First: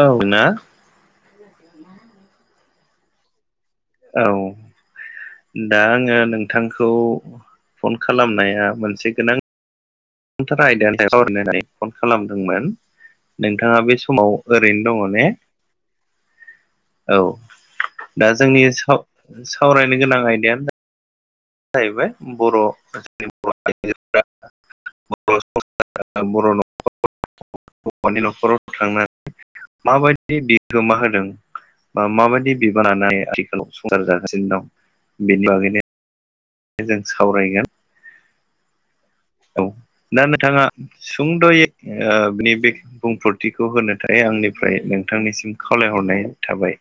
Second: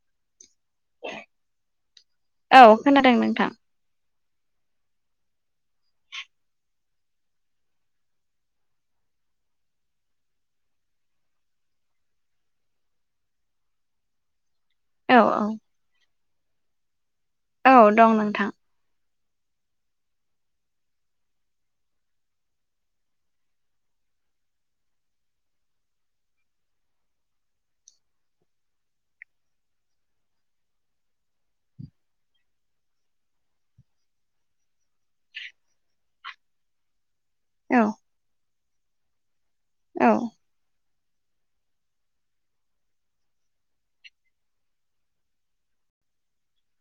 औ ना औ खोनादों नोंथां औ दा आङो नोंथांखौ फन खालामनाया मोनसे गोनां थार आयदानि सावरायनो होननानै फन खालामदोंमोन नोंथाङा बे समाव ओरैनो औ दङ' ने औ औ दं दा नोंथां जोंनि सावरायनो गोनां आयदानो जाहैबाय बर'निजो बर'ख हौवानि न'खराव थांनानै माबायदि बिहोमा होदों माबायदि बिबानानो आथिखालाव संसार जागासिनो दं बेनि बैनो जों सावरायगोन औ औ दा नोंथाङा सुंद'यै बे बे बुंफोरथिखौ होनो थाखाय आंनिफ्राय नोंथांनिसिम खावलायहरनाय थाबाय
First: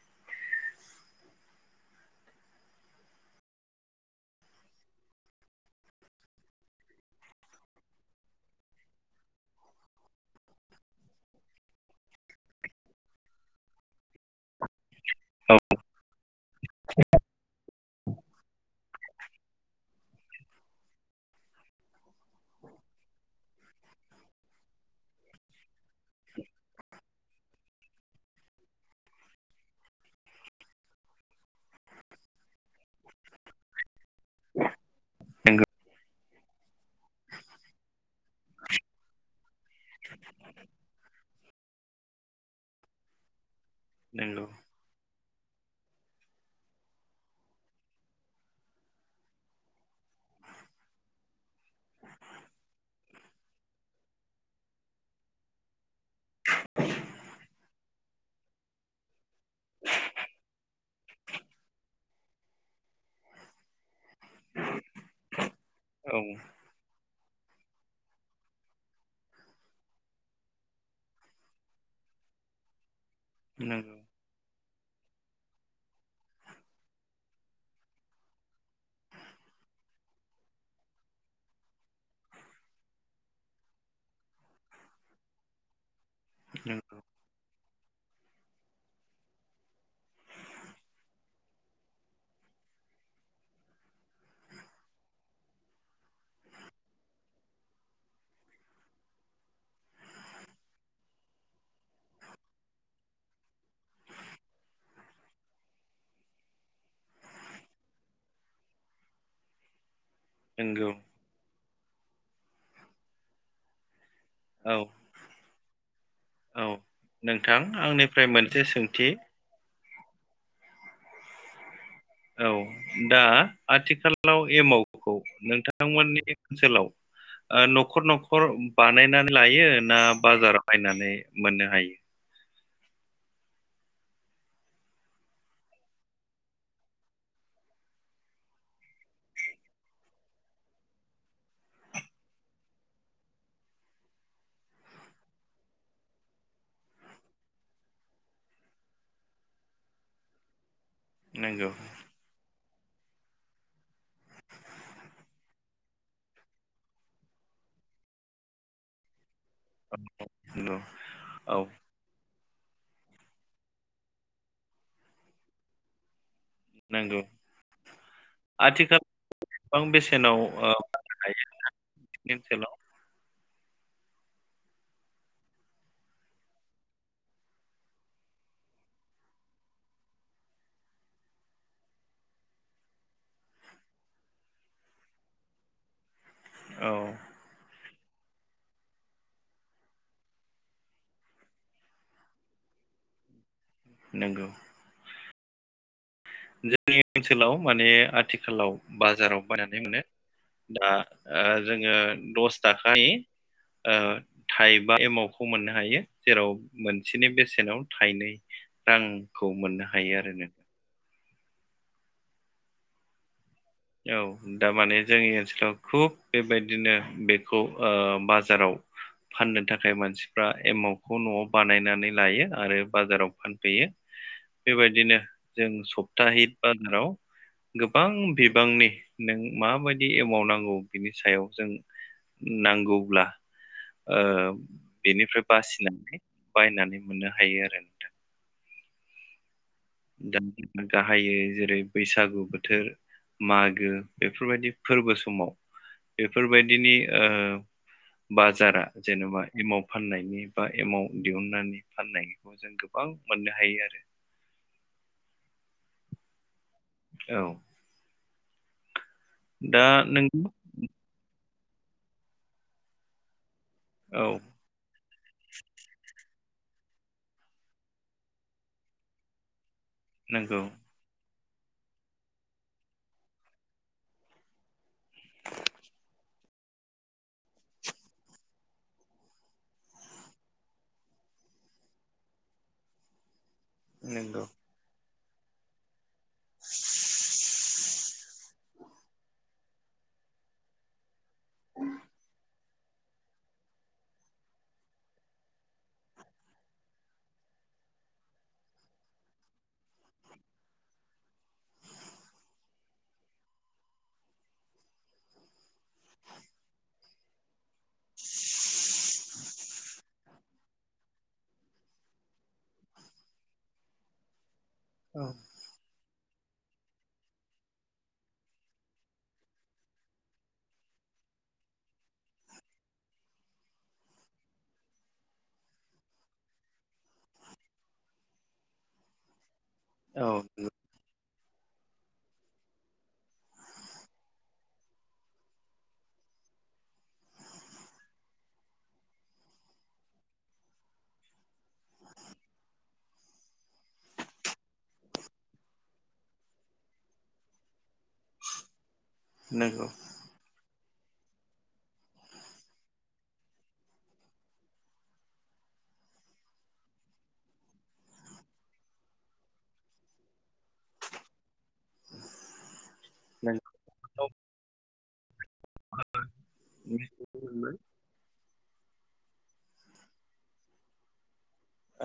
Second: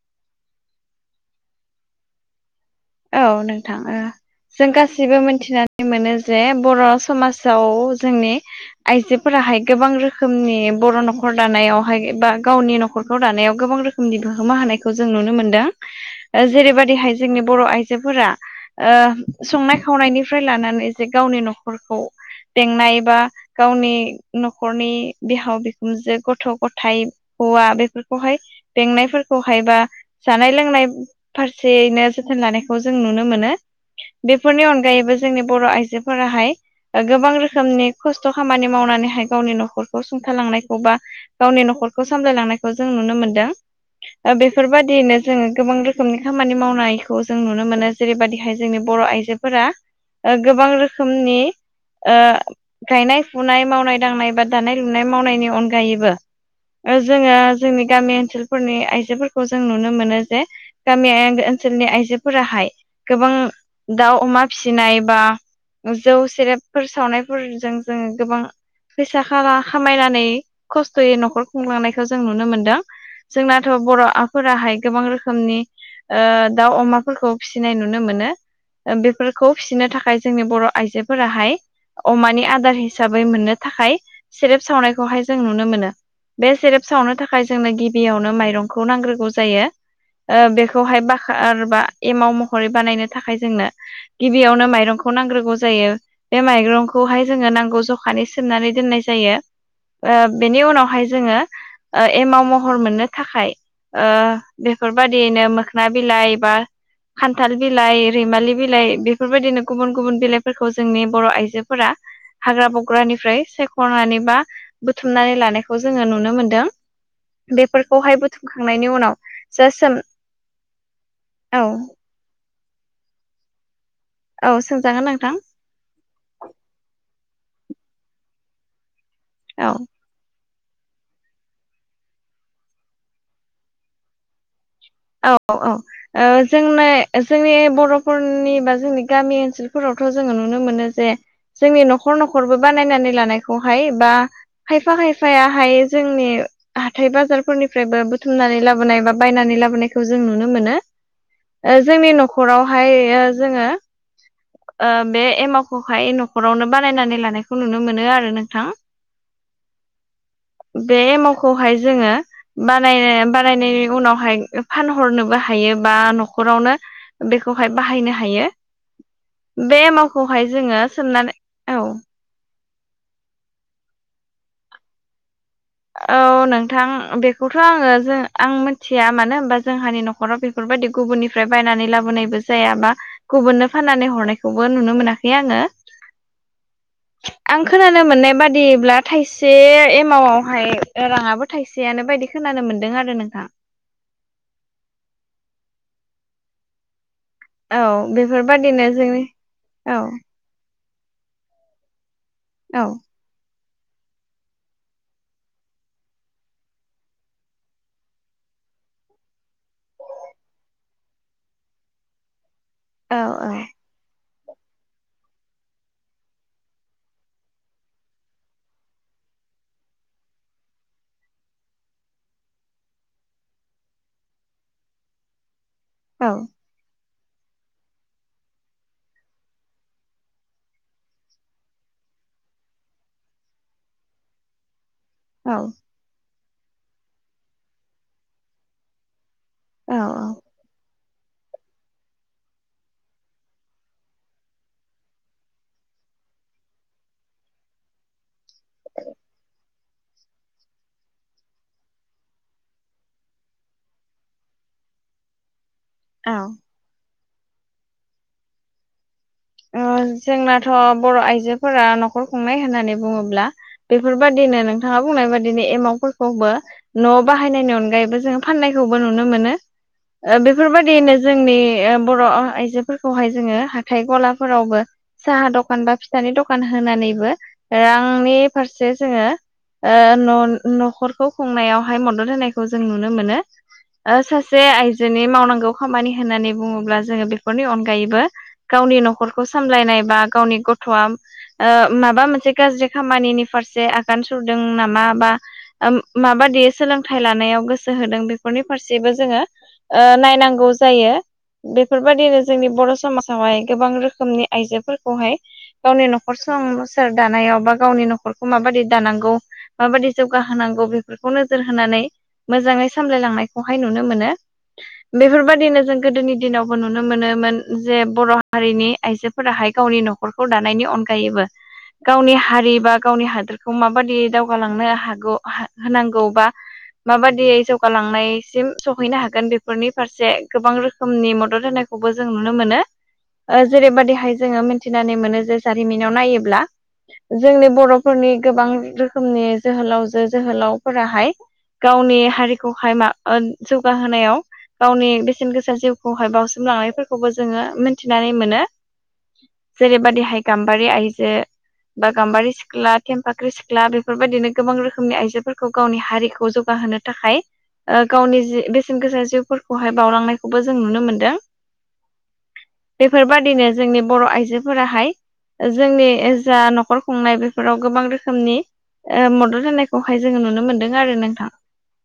औ नोंथाङो जों गासिबो मिथिनानै मोनो जे बर' समाजाव जोंनि आइजोफोराहाय गोबां रोखोमनि बर' न'खर दानायावहाय बा गावनि न'खरखौ दानायाव गोबां रोखोम बिहोमा होनायखौ जों नुनो मोनदों जेरैबायदिहाय जोंनि बर आइजोफोरा संनाय खावनायनिफ्राय लानानै जे गावनि न'खरखौ बेंनाय बा गावनि न'खरनि बिहाव बिखुनजो गथ' गथायाइ हौवा बेफोरखौहाय बेंनायफोरखौहाय बा जानाय लोंनाय फारसेयैनो जों लानायखौ जों नुनो मोनो बेफोरनि अनगायैबो जोंनि बर' नोंगौ आइजोफोराहाय गोबां रोखोमनि खस्थ' खामानि मावनानैहाय गावनि न'खरखौ सुंथालांनायखौ बा गावनि न'खरखौ सामलायलांनायखौ जों नुनो मोनदों नंगौ बेफोरबायदियैनो जोङो गोबां रोखोमनि खामानि मावनायखौ जों नुनो मोनो जेरैबायाददिहाय जोंनि बर' आइजोफोरा गोबां रोखोमनि गायनाय फुनाय मावनाय दांनाय बा दानाय लुनाय मावनायनि अनगायैबो जोङो जोंनि गामि ओनसोल फोरनि आइजोफोरखौ जों नुनो मोनो जे गामि ओनसोलनि आइजोफोराहाय गोबां दाउ अमा फिसिनाय बा जौ सेरेब फोर सावनायफोरजों जोङो गोबां फैसाा खामायनानै खस्थ'यै न'खर खुंलांनायखौ जों नुनो मोनदों जोंनाथ' नंगौ बर'फोराहाय गोबां रोखोमनि दाउ अमा फोरखौ फिसिनाय नुनो मोनो बेफोरखौ फिसिनो थाखाय जोंनि बर' आइजोफोराहाय अमानि आदार हिसाबै मोननो थाखाय सेरेब सावनायखौहाय जों नुनो मोनो बे सेरेब नंगौ सावनो थाखाय थाखाय जोंनो गिबियावनो माइरंखौ नांग्रोगौ जायो ओ बेखौहाय बाहाबा एमाव महरै बानायनो थाखाय जोंनो गिबियावनो माइरंखौ नांग्रोगौ जायो बे माइरंखौहाय जोङो नांगौ जखानि सोमनानै दोननाय जायो ओ बेनि उनावहाय जोङो एमाव महर मोननो थाखाय ऐ बेफोरबादियैनो मोखोना बिलाइ एबा खान्थाल बिलाइ रैमालि बिलाइ बेफोरबायदिनो गुबुन गुबुन बिलाइफोरखौ नंगौ जोंनि बर आइजो फोरा हाग्रा बंग्रानिफ्राय सायख नानै बा औ बुथुमनानै लानायखौ जोङो नुनो मोनदों औ नोंथां बेफोरखौहाय आंनिफ्राय मोनसे बुथुमखांनायनि सोंथि उनाव जे सोम औ औ दा आथिखालाव औ सोंजागोन एमावखौ नोंथां बिथांमोननि ओनसोलाव न'खर न'खर बानायनानै लायो औ ना बाजाराव बायनानै मोननो हायो औ औ औ जोंनि जोंनि बर'फोरनि बा जोंनि गामि ओनसोलफोरावथ' जोङो नुनो मोनो जे जोंनि न'खर न'खरबो बानायनानै लानायखौहाय बा खायफा खायफायाहाय जोंनि हाथाय बाजारफोरनिफ्रायबो बुथुमनानै लाबोनाय बा बायनानै लाबोनाय खौ जों नुनो मोनो नंगौ जोंनि नखरावहाय जोङो ओ बे एमावखौहाय न'खरावनो बानायनानै लानायखौ नुनो मोनो आरो नोंथां नंगौ बे औ एमावखौहाय जोङो बानाय बानायनायनि उनावहाय फानहरनोबो हायो बा नखरावनो नंगौ बेखौहाय बाहायनो हायो आथिखाल बे गोबां एमावखौहाय जोङो सोंमनानै औ नि ओनसोलाव औ नोंथां बेखौथ आङो जों आं मिथिया मानो होनोमबा जोंहानि नखराव बेफ फोरबायदि गुबुननिफ्राय बायनानै लाबोनायबो जायाबा गुबुननो फाननानै हरनायखौबो नुनो मोनाखै आङो औ आं खोनानो मोननाय बादिब्ला थाइसे एमावआव हाय राङाबो थाइसेयानो बायदि खोनानो मोन्दों आरो नोंथां नंगौ जोंनि ओनसोलाव औ माने आथिखालाव बेफोरबादिनो जोंनि बाजाराव बायनानै औ मोनो दा जोङो दस औ थाखानि ओ थाइबा एमावखौ मोननो हायो जेराव मोनसेनि बेसेनाव थाइनै रांखौ मोननो हायो आरो नों औ औ औ दामाने जोंनि ओनसोलाव खुब बेबायदिनो बेखौ ओ बाजाराव फाननो थाखाय मानसिफ्रा एमाउखौ न'आव बानायनानै लायो आरो बाजाराव फानफैयो बेबायदिनो जों औ सप्ताहि बाजाराव गोबां बि बांनि नों माबायदि एमाव नांगौ बिनि सायाव जों नांगौब्ला ओ बेनिफ्राय बासिनानै बायनानै मोननो हायो आरो नोंथां औ दा औ जों गाहायो जेरै बैसागु बोथोर मागो बेफोरबायदि फोरबो समाव बेफोरबायदिनि ओ बाजारा जेनेबा एमाव फाननायनि बा एमाउ दिहुनन्नानै फाननायखौ जों गोबां मोननो हायो आरो औ औ दा ओ नों जोंनाथ' बर' आइजोफोरा न'खर खुंनाय होननानै बुङोब्ला औ बेफोरबाददिनो नोंथाङा बुंनाय बादिनो एमाउ फोरखौबो न' बाहायनायनि अनगायैबो जोङ फाननायखौबो नुनो मोनो नंगौ बेफोरबायदियैनो जोंनि बर' आइजोफोरखौहाय जोङो हाथाय गलाफोरावबो साहा दखान बा फिथानि दखान होनानैबो रांनि फारसे जोङो न' न'खरखौ खुंनायावहाय मदद होनायखौ जों नुनो मोनो। नंगौ सासे आइजोनि मावनांगौ खामानि होननानै बुङोब्ला जोङो बेफोरनि अनगायैबो गावनि न'खरखौ सामलायनाय बा गावनि गथ'आ माबा मोनसे गाज्रि खामानिनि फारसे आगान सुरदों नामा बा माबादि सोलोंथाइ लानायाव गोसो होदों बेफोरनि फारसेबो जोङो ओ नायनांगौ जायो बेफोरबायदिनो जोंनि बर समाजावहाय गोबां रोखोम खोमनि आइजोफोरखौहाय गावनि न'खर संसार दानायाव बा गावनि नखरखौ माबादि दानांगौ माबादि जौगा होनांगौ बेफोरखौ नोजोर होनानै मोजाङै सामलायलांनायखौहाय नुनो मोनो बेफोरबादिनो जों गोदोनि दिनावबो नुनो मोनोमोन जे बर' हारिनि आइजोफोराहाय गावनि न'खरखौ दानायनि अनगायैबो गावनि हारि बा गावनि हादोरखौ माबायदि दावगालांनो हागौ होनांगौ बा माबादि जौगालांनायसिम सहैनो हागोन बे फोरनि औ फारसे गोबां रोखोमनि मदद होनायखौबो जों नुनो मोनो ओ जेरैबायदिहाय जोङो मिन्थिनानै मोनो जे जारिमिनाव नायोब्ला जोंनि बर'फोरनि गोबां रोखोमनि जोहोलावजो जोहोलावफोराहाय गावनि हारिखौहाय मा जौगाहोनायाव गावनि बेसेन गोसा जिउखौहाय बावसिम लांनायफोरखौबो जोङो थिनानै मोनो नंगौ जेरैबदिहाय गाम्बारि आइजो बा गाम्बारि सिख्ला थेमफाख्रि सिख्ला बेफोरबायदिनो गोबां रोखोमनि आइजोफोरखौ गावनि हारिखौ जौगाहोनो थाखाय गावनि जि बेसेन गोसा जिउफोरखौहाय बावलांनाय खौबो जों नुनो मोनदों बेफोरबायदि नो नोंथांनाव जोंनि बर' आइजोफोराहाय जोंनि फ जा न'खर मिथिनो खुंनाय मोनबाय बेफोराव गोबां रोखोमनि मदद होनायखौहाय जोङो नुनो मोन्दों आरो नोंथां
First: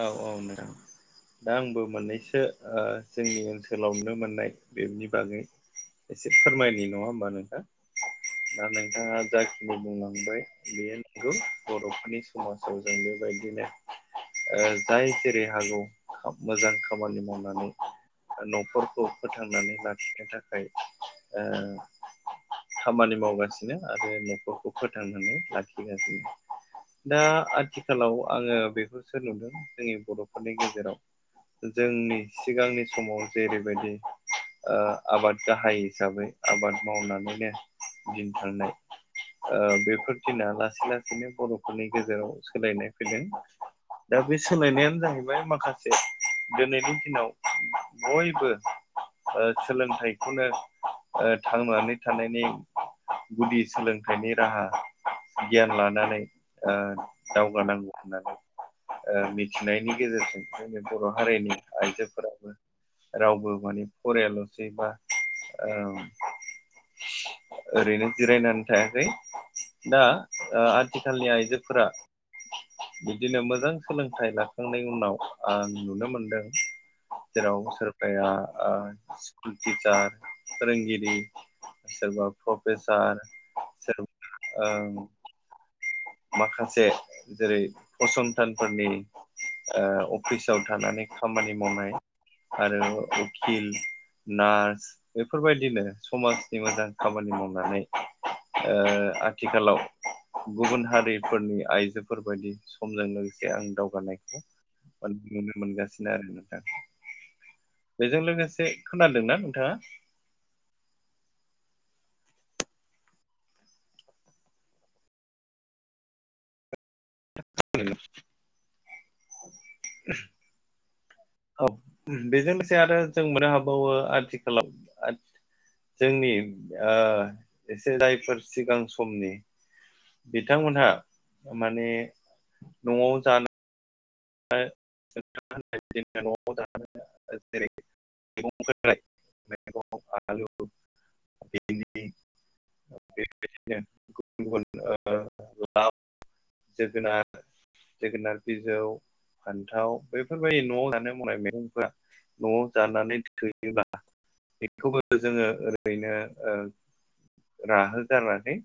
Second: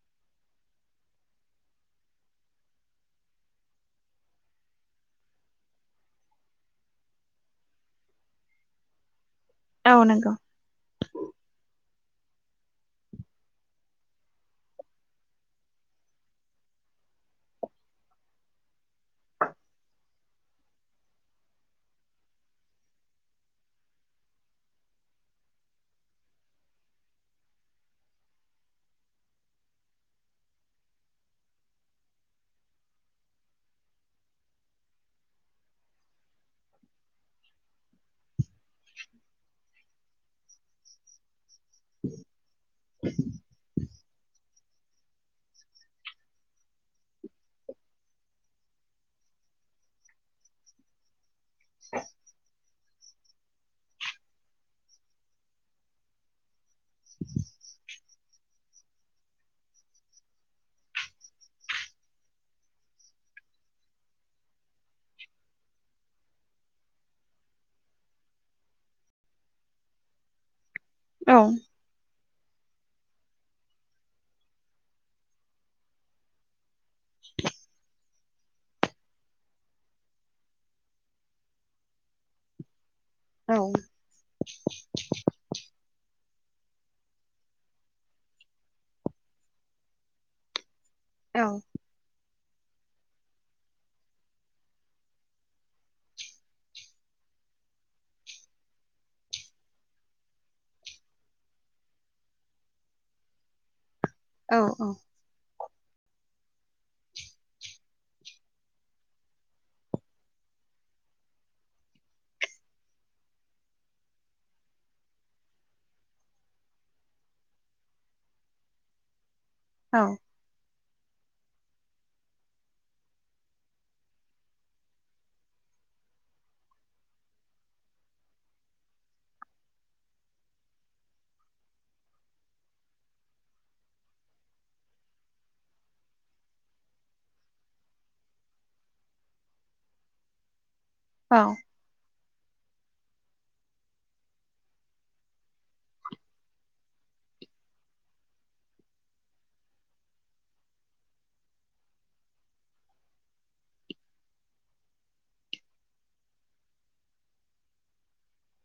औ औ मेडाम दा आंबो मोननैसो जोंनि ओनसोलाव नुनो मोननाय बेनि बागै एसे फोरमायनाय नङा होमबा नोंथाङ दा नोंथाङा जाय औ नंगौ बुंलांबाय बेयो नंगौ बर'फोरनि समाजाव जों बेबायदिनो ओ जाय जेरै हागौ मोजां खामानि मावनानै न'फोरखौ फोथांनानै लाखिनो थाखाय खामानि मावगासिनो आरो न'खरखौ फोथांनानै लाखिगासिनो दा आथिखालाव आङो बेखौसो नुदों जोंनि बर'फोरनि गेजेराव जोंनि सिगांनि समाव जेरैबायदि आबाद गाहाय हिसाबै आबाद मावनानैनो दिनथांनाय ओ बेफोर दिना लासै लासैनो बर'फोरनि गेजेराव सोलायनाय फैदों दा बे सोलायनायानो जाहैबाय माखासे दिनैनि दिनाव बयबो सोलोंथाइखौनो थांनानै थानायनि गुदि सोलोंथाइनि राहा गियान लानानै ओ दावगानांगौ होननानै ओ मिथिनायनि गेजेरजों जोंनि बर' हारिनि आइजोफोराबो रावबो माने फरायल'सै बा ओरैनो जिरायनानै थायाखै दा आथिखालनि औ आइजोफोरा बिदिनो मोजां सोलोंथाइ लाखांनायनि उनाव आं नुनो मोनदों जेराव सोर जाया स्कुल टिचार फोरोंगिरि सोरबा प्रफेसार औ ओ माखासे जेरै फसंथानफोरनि ओ अफिसाव थानानै औ खामानि मावनाय आरो उखिल नार्स बेफोरबायदिनो समाजनि मोजां खामानि मावनानै ओ आथिखालाव गुबुन हारिफोरनि आइजोफोरबायायदि समजों लोगोसे आं दावगानायखौ औ औ नुनो मोनगासिनो आरो नोंथां बेजों लोगोसे खोनादों न नोंथाङा औ [inaudible] औ बेजों लोगोसे आरो जों मोननो हाबावो आथिखालाव जोंनि ओ एसे जायफोर सिगां समनि बिथांमोनहा माने न'आव जानो नै [inaudible] खाय मेगं आलु, भिनदि [unintelligible] बेबायदिनो गुबुन गुबुन ओ लाव जोगोनार जोगोनार बिजौ फान्थाव बेफोरबायदि न'आव जानो मावनाय मैगंफ्रा न'आव जानानै थोयोब्ला बेखौबो जोङो ओरैनो ओ राहोगारनानै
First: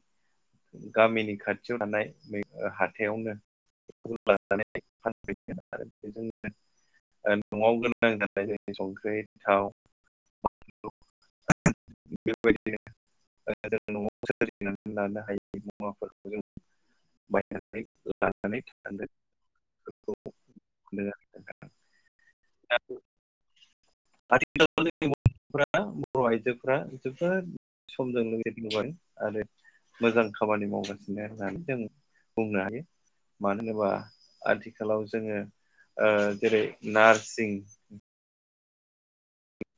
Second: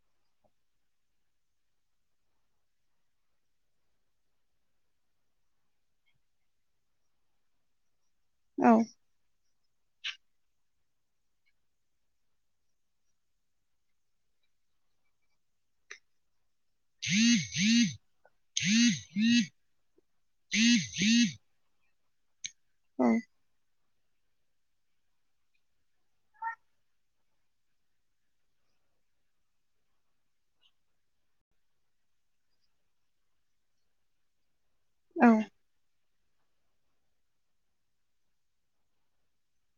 गामिनि खाथियाव थानाय ओ हाथायावनो [unintelligible] आरो बेजोंनो ओ न'आव गोनां जानाय जेरै औ संख्रै, थाव, [unintelligible] सोरजिनानै लानो हायै मुवाफोरखौ बायनानै लानानै थानो [unintelligible] ओ। आथिखालनि गथ'फोरा बर' आइजोफोरा जोबोद [unintelligible] मोजां खामानि मावगासिनो होननानै जों बुंनो हायो। मानो होनोबा आथिखालाव औ जोङो ओ जेरै नार्सिं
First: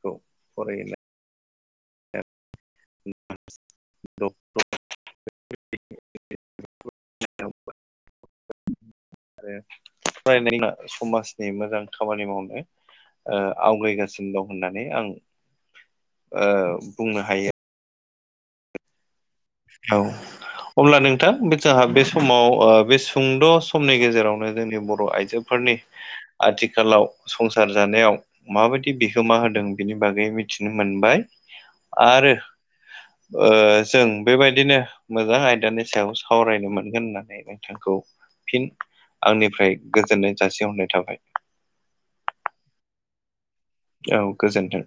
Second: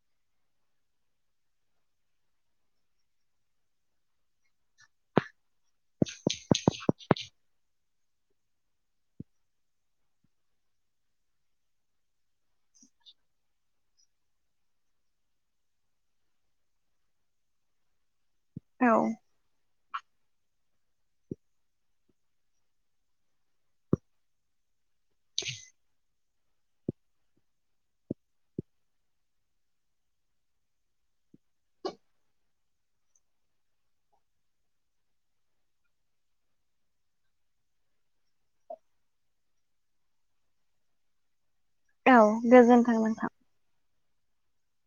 औ फराय होना [unintelligible] [unintelligible] आरो [unintelligible] समाजनि मोजां खामानि मावनो ओ आवगायगासिनो दं होननानै आं ओ बुंनो हायो। औ। औ। अब्ला नोंथां जोंहा बे समाव ओ बे सुंद' समनि गेजेरावनो जोंनि बर' आइजोफोरनि आथिखालाव संसार जानायाव माबायदि बिहोमा होदों बिनि बागै मिथिनो मोनबाय आरो ओ जों बेबायदिनो मोजां आयदानि सायाव सावरायनो मोनगोन होननानै नोंथांखौ फिन आंनिफ्राय गोजोननाय जासिहरनाय थाबाय। औ गोजोन्थों नोंथां। औ गोजोन्थों।